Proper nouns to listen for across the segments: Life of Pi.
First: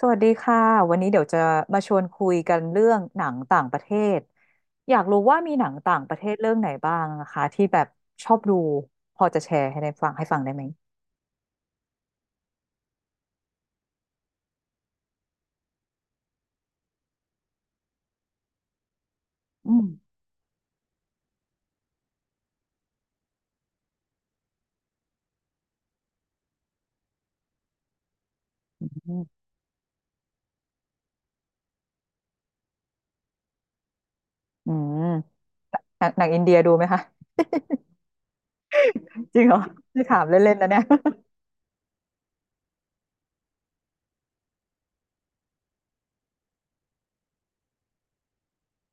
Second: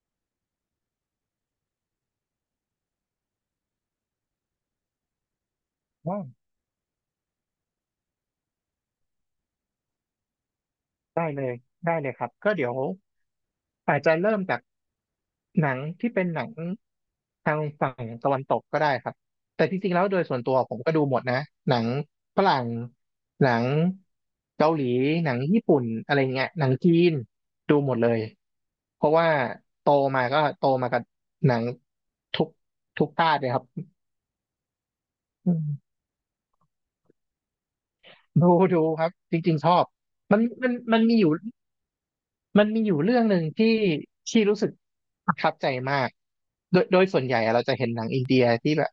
สวัสดีค่ะวันนี้เดี๋ยวจะมาชวนคุยกันเรื่องหนังต่างประเทศอยากรู้ว่ามีหนังต่างปอ๋ระอเทศเรื่องไหนบ้างนะคะที่แบบชอบดูพอจะแชร์ให้ได้ฟังให้ฟังได้ไหมได้เลยได้เลยครับก็เดี๋ยวอาจจะเริ่มจากหนังที่เป็นหนังทางฝั่งตะวันตกก็ได้ครับแต่อืจมริงๆแล้วโดยส่วนตัวผมก็ดูหมดนะหนังฝรั่งหนังเกาหลีหนังญี่ปุ่นอะไรเงี้ยหนังจีนดูหมดเลยอืเพราะว่ามโตมาก็โตมากับหนังทุกทุกชาติเลยครับอืมอืมหนังอินเดียดูไหมคะดูดูครับจจริงเหริรงอๆชอบไม่ถามมันเล่นๆนะมันเนี่ย มัน มีอยู่ มันมีอยู่เรื่องหนึ่งที่ที่รู้สึกประทับใจมากโดยส่วนใหญ่อะเราจะเห็นหนังอินเดียที่แบบ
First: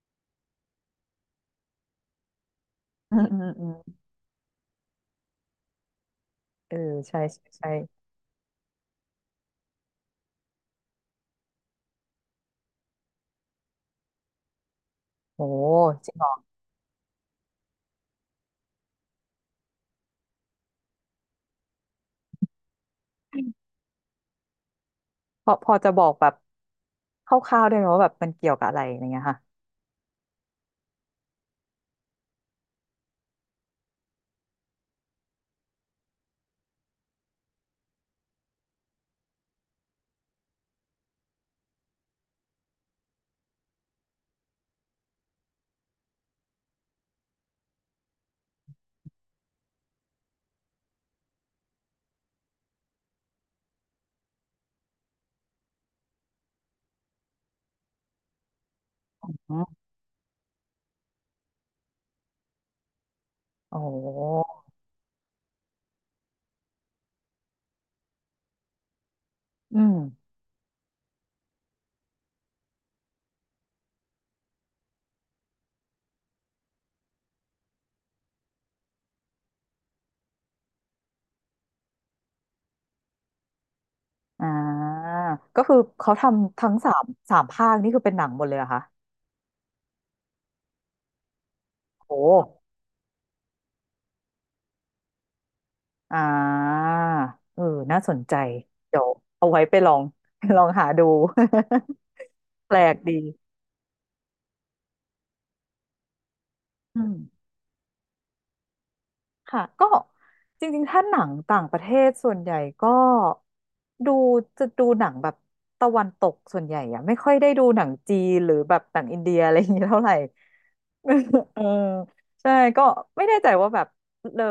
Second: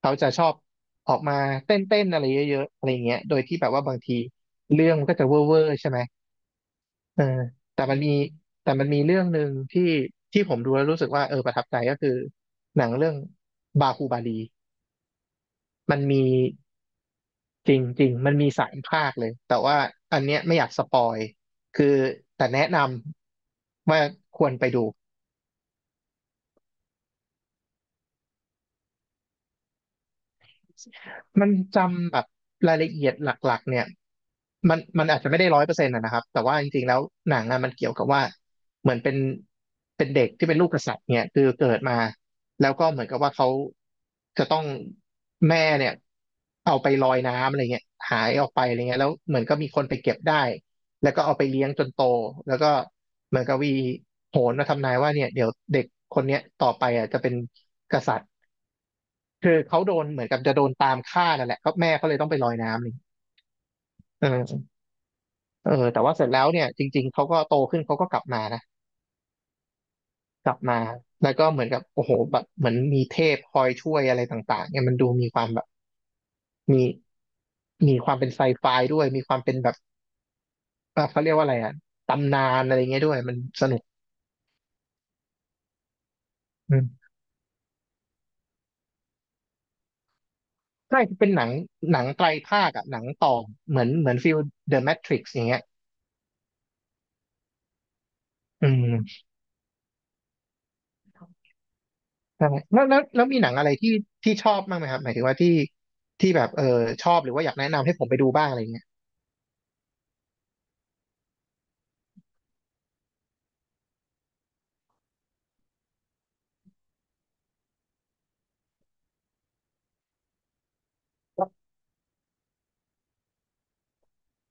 เขาจะชอบออกมาเต้นเต้นอะไรเยอะๆอะไรอืเงี้ยมโดอืยมที่อืแบมบว่าบางทีเรื่องมันก็จะเวอร์เวอร์ใช่ไหมเออใช่เออใช่ใช่แต่มันมีแต่มันมีเรื่องหนึ่งที่ที่ผมดูแล้วรู้สึกว่าเออประทับใจก็คือหนังเรื่องบาฮูบาลีโหมันจริงมีเหรอจริงจริงมันมี3 ภาคเลยแต่ว่าอันเนี้ยไม่อยากสปอยคือแต่แนะนำว่าควรไปดู พอจะบอกแบบคร่าวๆได้ไหมว่าแบบมันเกี่ยวกับอะไรอย่างเงี้ยค่ะมันจำแบบรายละเอียดหลักๆเนี่ยมันอาจจะไม่ได้100%นะครับแต่ว่าจริงๆแล้วหนังอะมันเกี่ยวกับว่าเหมือนเป็นเด็กที่เป็นลูกกษัตริย์เนี่ยคือเกิดมาแล้วก็เหมือนกับว่าเขาจะต้องแม่เนี่ยเอาไปลอยน้ำอะไรเงี้ยหายออกไปอะไรเงี้ยแล้วเหมือนก็มีคนไปเก็บได้แล้วก็เอาไปเลี้ยงจนโตแล้วก็เหมือนกับวีโหนมาทำนายว่าเนี่ยเดี๋ยวเด็กคนเนี้ยต่อไปอ่ะจะเป็นกษัตริย์ อคือืเขามโดนเหมือนกับจะโดนตามฆ่านั่นแหละก็แม่เขาเลยต้องไปลอยน้ำนี่โอ้เอโหอเออแต่ว่าเสร็จแล้วเนี่ยจริงๆเขาก็โตขึ้นเขาก็กลับมานะอืม กลับมาแล้วก็เหมือนกับโอ้โหแบบเหมือนมีเทพคอยช่วยอะไรต่างๆเนี่ยมันดูมีความแบบมีมีความเป็นไซไฟด้วยมีความเป็นแบบเขาเรียกว่าอะไรอะตำนานอะไรเงี้ยด้วยมันสนุกอ่าก็คือเขาทำทั้งอืสามมสามภาคนี่คือเป็นหนังหมดเลยเหรอะคะใช่เป็นหนังโอ้ไตรภาคอะหนังต่อเหมือนฟิลเดอะแมทริกซ์อย่างเงี้ยอ่าเออน่าสนใจอืเดี๋ยวม เอาไว้ไปลอง ลองหาดู ใช่ แปลแล้วกแล้วดีแล้วมีหนังอะไรที่ชอบบ้างไหมครับหมายถึงว่าที่แบบเอออืชอม บหรือว่าอยากแนะนำให้ผมไปดูบ้างอะไรอย่างเงี้ย ค่ะก็จริงๆถ้าหนังต่างประเทศส่วนใหญ่ก็ดูจะดูหนังแบบตะวันตกส่วนใหญ่อะไม่ค่อยได้ดูหนังจีนหรือแบบหนังอินเดียอะไรอย่างเงี้ยเท่าไหร่ เออใช่ก็ไม่แน่ใจว่าแบบเลอ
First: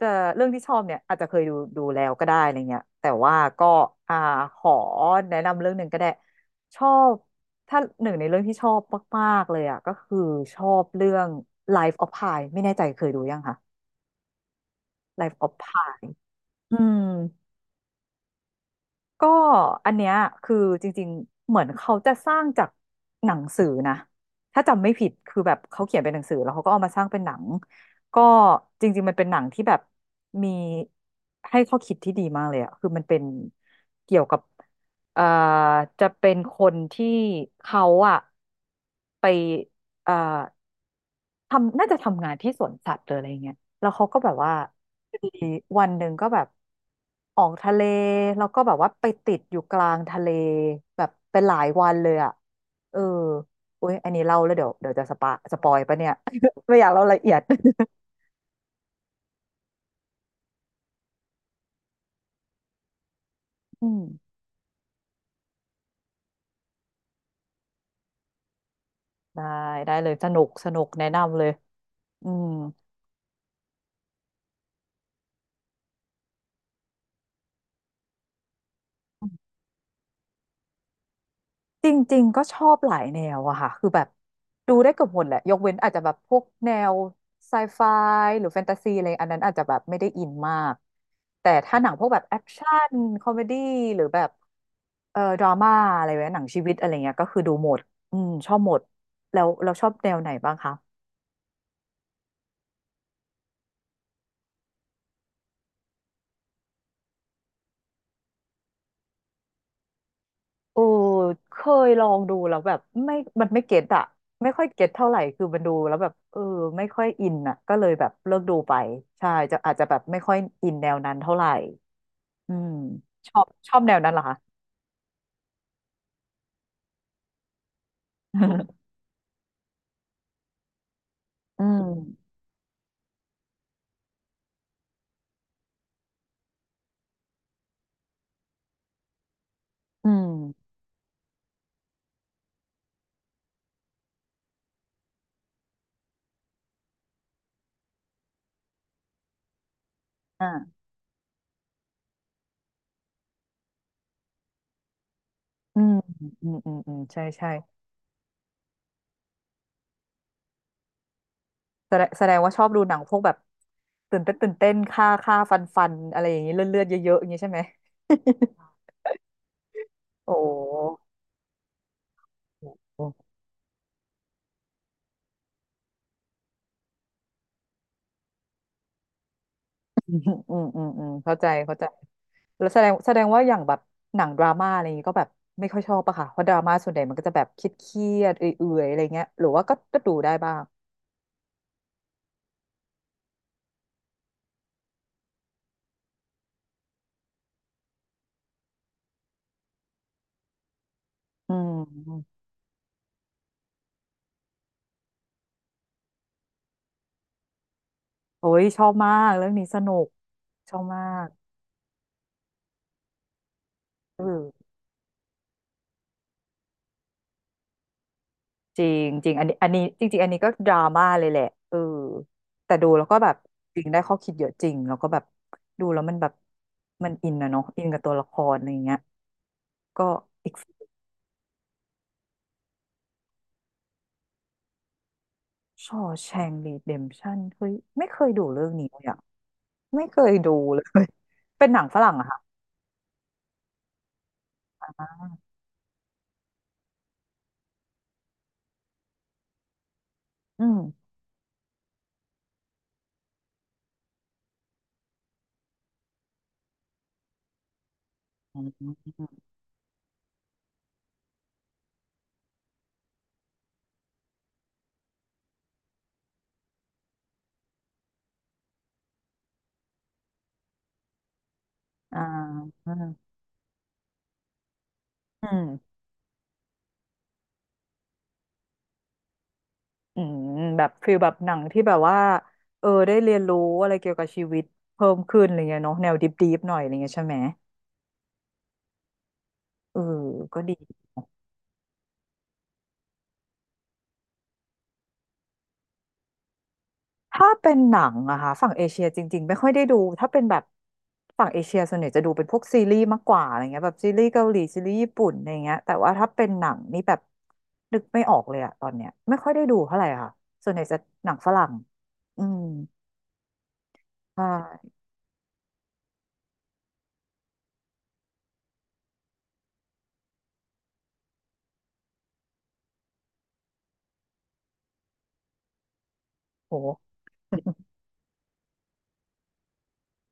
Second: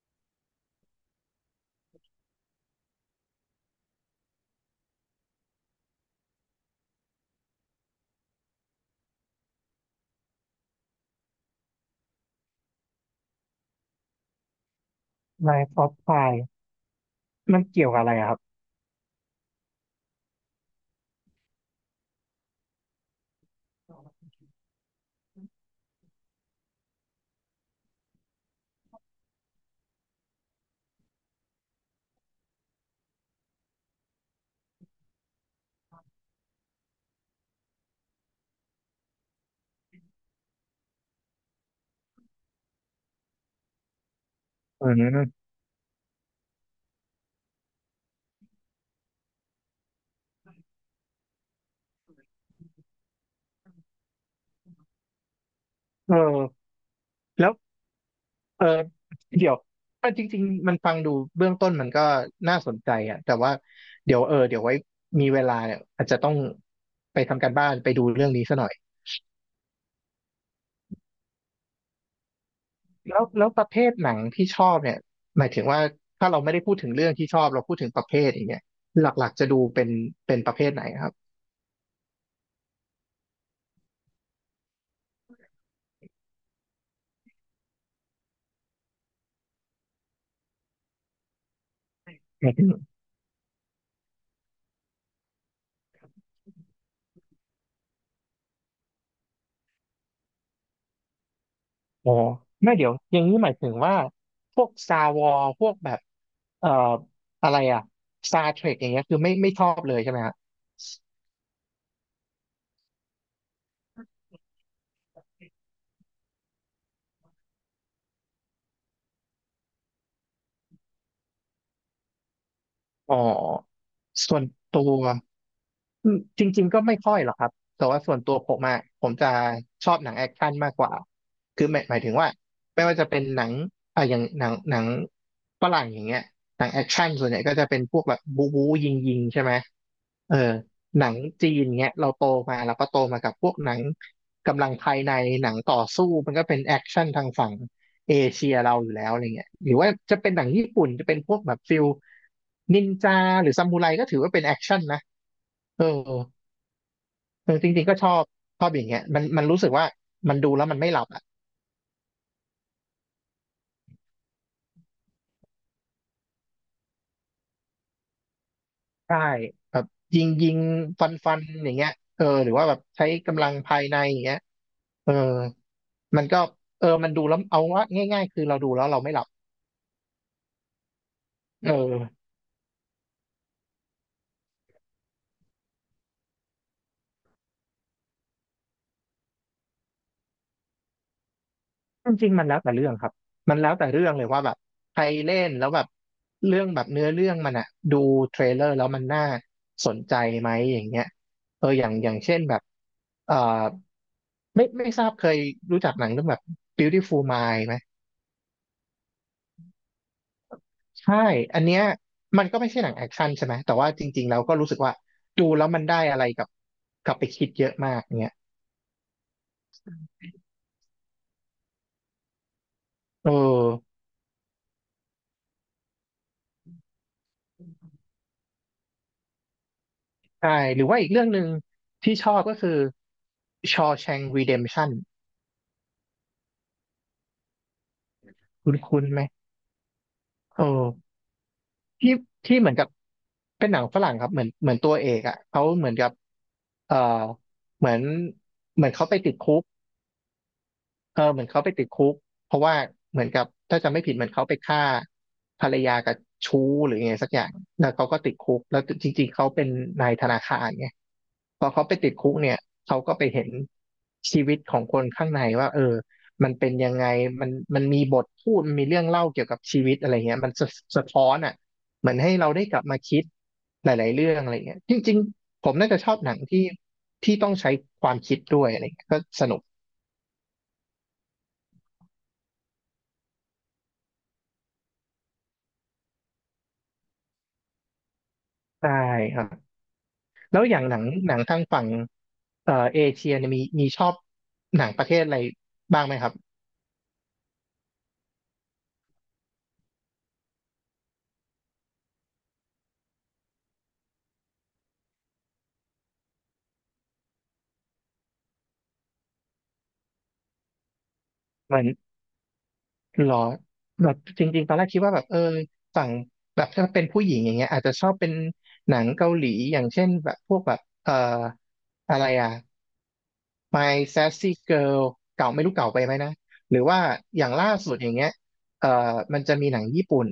จะเรื่องที่ชอบเนี่ยอาจจะเคยดูแล้วก็ได้อะไรเงี้ยแต่ว่าก็อ่าขอแนะนำเรื่องหนึ่งก็ได้ชอบถ้าหนึ่งในเรื่องที่ชอบมากๆเลยอะก็คือชอบเรื่อง Life of Pi ไม่แน่ใจเคยดูยังคะ Life of Life Pi of Pi อืมมันเกี่ยวกับอะไรอะครับก็อันเนี้ยคือจริงๆ เหมือนเขาจะสร้างจากหนังสือนะถ้าจำไม่ผิดคือแบบเขาเขียนเป็นหนังสือแล้วเขาก็เอามาสร้างเป็นหนังก็จริงๆมันเป็นหนังที่แบบมีให้ข้อคิดที่ดีมากเลยอะคือมันเป็นเกี่ยวกับเอ่อจะเป็นคนที่เขาอะไปเอ่อ ทำน่าจะทำงานที่สวนสัตว์หรืออะไรเงี้ยแล้วเขาก็แบบว่าอืมีมวันหนึ่งก็แบบ ออกทะเลแล้วก็แบบว่าไปติดอยู่กลางทะเลแบบเป็นหลายวันเลยอ่ะเอออุ้ยอันนี้เล่าแล้วเดี๋ยวเดี๋ยวจะสปะสปอยปะเนี่ย เออ ไม่อยากเล่ารายละเอียด แล้ว เออเดี๋ยวอ่ะจริงๆมันฟังดูเบื้องต้นมันก็น่าสนใจอ่ะแต่ว่าอืมเดี๋ยวเออเดี๋ยวไว้มีเวลาเนี่ยอาจจะต้องไปทำการบ้านไปดูเรื่องนี้ซะหน่อยได้ได้เลยสนุกสนุกแนะนำเลยอืม แล้วประเภทหนังที่ชอบเนี่ยหมายถึงว่าถ้าเราไม่ได้พูดถึงเรื่องที่ชอบเราพูดถึงประเภทอย่างเงี้ยหลักๆจะดูเป็นประเภทไหนครับ จริงๆ ก็ชอบหลายแนวอะค่ะ คือแบบดูได้เกือบหมดแหละ ยกเว้นอาจจะแบบพวกแนวไซไฟหรือแฟนตาซีอะไรอันนั้นอาจจะแบบไม่ได้อินมาก แต่ถ้าหนังพวกแบบแอหคมายถึงชั่นคอมเมดี้หรือแบบดราม่าอะไรแบบหนังชีวิตอะไรเงี้ยก็คือดูหมด อืมชอบหมด แล้วเราชอบแนวไหนบ้างคะอ๋อไม่เดี๋ยวอย่างนี้หมายถึงว่าพวกซาวอพวกแบบเอ่ออะไรอะซาเทร k อย่างเงี้ยคือไม่ชอบเลยใช่ไหมฮะโอ้เคยลองดูแล้วแบบไม่มันไม่เก็ตอะไม่ค่อยเก็ตเท่าไหร่คือมันดูแล้วแบบเออไม่ค่อยอินอะก็เลยแบบเลิกดูไปใช่จะอาจจะแบบไม่ค่อยอินแนวนั้นเท่าไหร่ อืมอ๋อชอบแนวนั้นเหรอคะ ส่วนตัว อืมจริงๆก็ไม่ค่อยหรอกครับแต่ว่าส่วนตัวผมอะ ผมจะชอบหนังแอคชั่นมากกว่าอืคือหมายถึงว่ามไม่ว่าจะเป็นหนังอ่ะอย่างหนังฝรั่งอย่างเงี้ยหนังแอคชั่นส่วนใหญ่ก็จะเป็นพวกแบบบู๊บู๊ยิงยิงใช่ไหมอืเออมหนังจีนเงี้ยเราโตมาเราก็โตมากับพวกหนังกำลังภายในหนังต่อสู้มันก็เป็นแอคชั่นทางฝั่งเอเชียเราอยู่แล้วอะไรเงี้ยหรือว่าจะเป็นหนัอ่างญี่ปุ่นจะเป็นพวกแบบฟิลนินจาหรือซามูไรก็ถือว่าเป็นแอคชั่นนะอืเออ มอืมอืมอืมใช่ใช่เออจริงๆก็ชอบอย่างเงี้ยมันรู้สึกว่ามันดูแล้วมันไม่หลับอ่ะแสดงว่าชอบดูหนังพวกแบบตื่นเต้นตื่นเต้นฆ่าฆ่าฟันฟันอะไรอย่างนี้เลือดเลือดเยอะๆอย่างนี้ใช่ไหม ใช่แบบยิงโอ้โยิงฟันฟันอย่างเงี้ยเออหรือว่าแบบใช้หกำลังภายในอย่างเงี้ยเออมันก็เออมันดูแล้วเอาว่าง่ายๆคือเราดูแล้วเราไม่หลับอืมอืมอืมอืมเข้าใจเออเข้าใจแล้วแสดงว่าอย่างแบบหนังดราม่าอะไรอย่างนี้ก็แบบไม่ค่อยชอบปะค่ะเพราะดราม่าส่วนใหญ่มันก็จะแบบเครียดๆเอื่อยๆอะไรเงี้ยหรือว่าก็ดูได้บ้างจริงๆมันแล้วแต่เรื่องครับมันแล้วแต่เรื่องเลยว่าแบบใครเล่นแล้วแบบเรื่องแบบเนื้อเรื่องมันอะดูเทรลเลอร์แล้วมันน่าสนใจไหมอย่างเงี้ยอืเอออย่างเช่ม นแบบเอ่อ ไม่ทราบเคยรู้จักหนังเรื่องแบบ Beautiful Mind ไหมโอ้ยชอบมากเรื่องนี้สนุกชอบมาใช่กอันเนี้ยมันก็ไม่ใช่หนังแอคชั่นใช่ไหมแต่ว่าจเอริงๆเราก็อรู้สึกว่าดูแล้วมันได้อะไรกับกลับไปคิดเยอะมากเนี้ยจริงจริงอันนี้จริงๆอันนี้ก็ดราม่าเลยแหละเออแต่ดูแล้วก็เอแบบจริงอได้ข้อคิดเยอะจริงแล้วก็แบบดูแล้วมันแบบมันอินนะเนาะอินกับตัวละครอะไรอย่างเงี้ยก็ใช่อีกหรือว่าอีกเรื่องหนึ่งที่ชอบก็คือ Shawshank Redemption ชอแชงรีเดมชั่นเฮ้ยไม่เคยดูเรื่องคุ้นนี้เลคุ้ยนอะไหมไม่เคยดูเอเลย อ เป็นหนังฝที่รั่งอะค่ะที่เหมือนกับเป็นหนังฝรั่งครับเหมือนตัวเอกอ่ะเขาเหมือนกับเออเหมือนเขาไปติดคุก อืมเออเหมือนเขาไปติดคุกเพราะว่าเหมือนกับถ้าจำไม่ผิดเหมือนเขาไปฆ่าภรรยากับชู้หรือไงสักอย่างแล้วเขาก็ติดคุอืกแล้วจมริงๆเขาเป็นนายธนาคารไงพอเขาไปติดคุกเนี่ยเขาก็ไปเห็นชีวิตของคนข้างในว่าเออมันเป็นยังไงมันมันมีบทพูดมันมีเรื่องเล่าเกี่ยวกับชีวิตอะไรเงี้ยมันสะท้อนอ่ะเหมือนอ่าให้เราได้กลับอืมามคิดหลายๆเรื่องอะไรเงี้ยจริงอืๆผมน่าม จะชอบหนังที่ต้องใช้ความคิดด้วยอะไรเงี้ยก็สนุกอืมแบบฟีลแบบหนังที่แบบว่าเออได้เรียนรู้อะไรเกี่ยวกับชีวิตเพิ่มขึ้นอะไรเงี้ยเนาะแนวดิบๆหน่อยอะไรเงี้ยใช่ไหมใช่ครับ เออก็แล้วดีอย่างหนังทางฝั่งเอเชียเนี่ยมีชอบหนังประเทศอะไรบ้างไหมครับถ้าเป็นหนังอะค่ะฝั่งเอเชียจริงๆไม่ค่อยได้ดูถ้าเป็นแบบฝั่งเอเชียส่วนใหญ่จะดูเป็นพวกซีรีส์มากกว่าอะไรเงี้ยแบบซีรีส์เกาหลีซีรีส์ญี่ปุ่นอะไรเงี้ยแต่ว่าถ้าเป็นหนังนี่แบบนึกไม่ออกเลยอะตอนเนี้ยไม่ค่อยได้ดูเท่าไหร่ค่ะส่วนใหญ่จะหนังฝรั่งเหมือนอืมหรอแบบใชจริงๆตอนแร่กคิดว่าแบบเออฝั่งแบบถ้าเป็นผู้หญิงอย่างเงี้ยอาจจะชอบเป็นหนังเกาหลีอย่างเช่นแบบพวกแบบอะไรอ่ะ My Sassy Girl เก่าไม่รู้เก่าไปไหมนะหรือว่าโห อย่างล่า สุดอย่างเงี้ยเอ่อมันจะมีหนังญี่ปุ่น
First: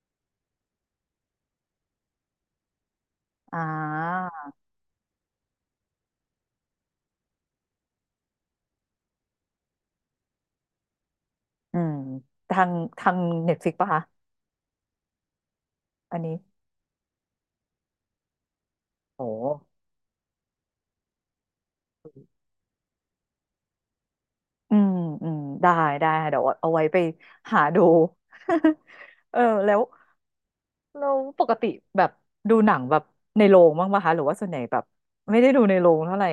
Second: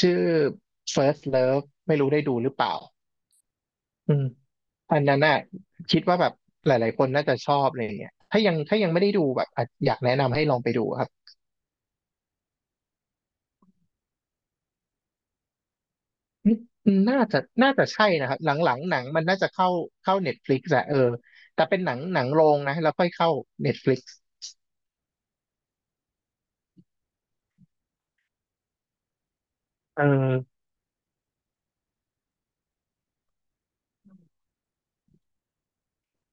ชื่อ First Love ไม่รู้ได้ดูหรือเปล่า อ่อืมาอันนั้นน่ะคิดว่าแบบหลายๆ คนน่าจะชอบอะไรอย่างเงี้ยถ้ายังไม่ได้ดูแบบอ่ะอยากแนะนำให้ลองไปดูครับอืมทางทางเน็ตฟลิกปะคะ อันนี้อืมน่าจะใช่นะครับหลังๆหนังมัโอ้นน่าจะเข้าเน็ตฟลิกซ์อะเออแต่เป็นหนังโรงนะแล้วค่อยเข้าเน็ตฟลิกซ์อืมอืมได้ได้ค่ะเดี๋ยวเอาไว้ไปหาดู เออแล้วเออเราปกติแบบดูหนังแบบในโรงบ้างปะคะหรือว่าส่วนใหญ่แบบไม่ได้ดูในโรงเท่าไหร่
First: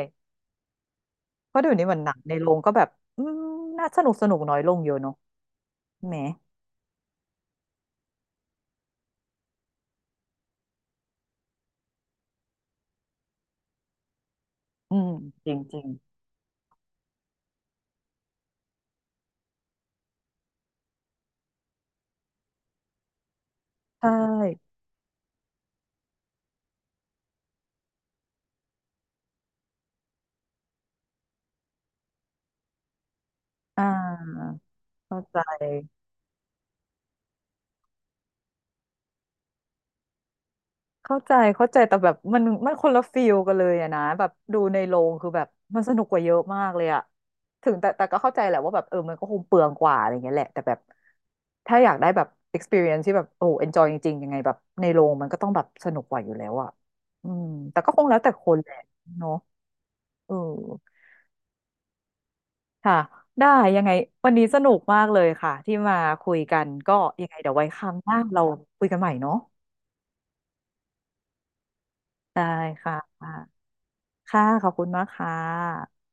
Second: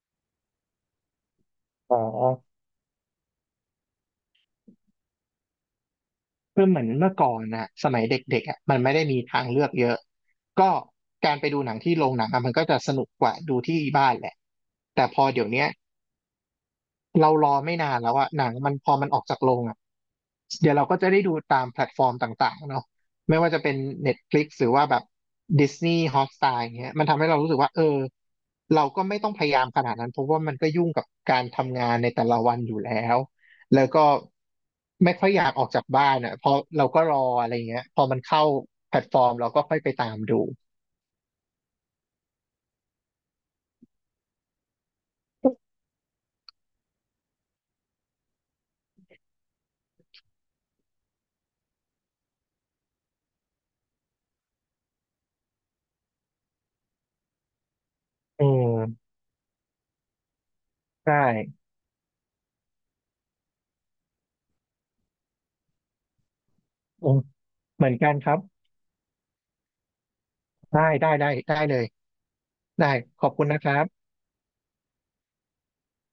เพราะเดี๋ยวนี้เหอ๋มัอนหนังในโรงก็แบบอืมน่าสนุกสนุกน้อยลงเยอะเนาะแหมคือเหมือนเมื่อก่อนนะสมัยเด็กๆอะมันไม่ได้มีทางเลือกเยอะก็การไปดูหนังที่โรงหนังอะมันก็จะสนุกกว่าดูที่บ้านแหละอืแต่มพอเดี๋จยวริงเนี้ย จริงเรารอไม่นานแล้วอะหนังมันพอมันออกจากโรงอะเดี๋ยวเราก็จะได้ดูตามแพลตฟอร์มต่างๆเนาะไม่ว่าจะเป็น ใช Netflix หรือ่ว่าแบบ Disney Hotstar อย่างเงี้ยมันทำให้เรารู้สึกว่าเออเราก็ไม่ต้องพยายามขนาดนั้นเพราะว่ามันก็ยุ่งกับการทำงานในแต่ละวันอยู่แล้วแล้วอ่าก็ไม่เข้าค่อยใจ อยากออกจากบ้านอะเพอเราก็รออะไรเงี้ยพอมันเข้าแพลตฟอร์มเราก็ค่อยไปตามดูเข้าใจเข้าใจแต่แบบมันคนละฟีลกันเลยอะนะแบบดูในโรงคือแบบมันสนุกกว่าเยอะมากเลยอะถึงแต่ก็เข้าใจแหละว่าแบบเออมันก็คงเปลืองกว่าอะไรเงี้ยแหละแต่แบบถ้าอยากได้แบบ experience ที่แบบโอ้ enjoy จริงๆยังไงแบบในโรงมันก็ต้องแบบสนุกกว่าอยู่แล้วอะอืมแต่ก็คงแล้วแต่เอคนแหละอเนาะเออใช่ค่ะได้ยังไงวันนี้สนุกมากเลยค่ะที่มาคุยกันก็อืมยังไงเดี๋ยวไว้คเหมืรั้อนงหกันน้าครับเราคุยกันใหม่เนาะได้ได้เลยได้ได้ค่ขอบคุณนะะครับค่ะขอบคุณมากค่ะ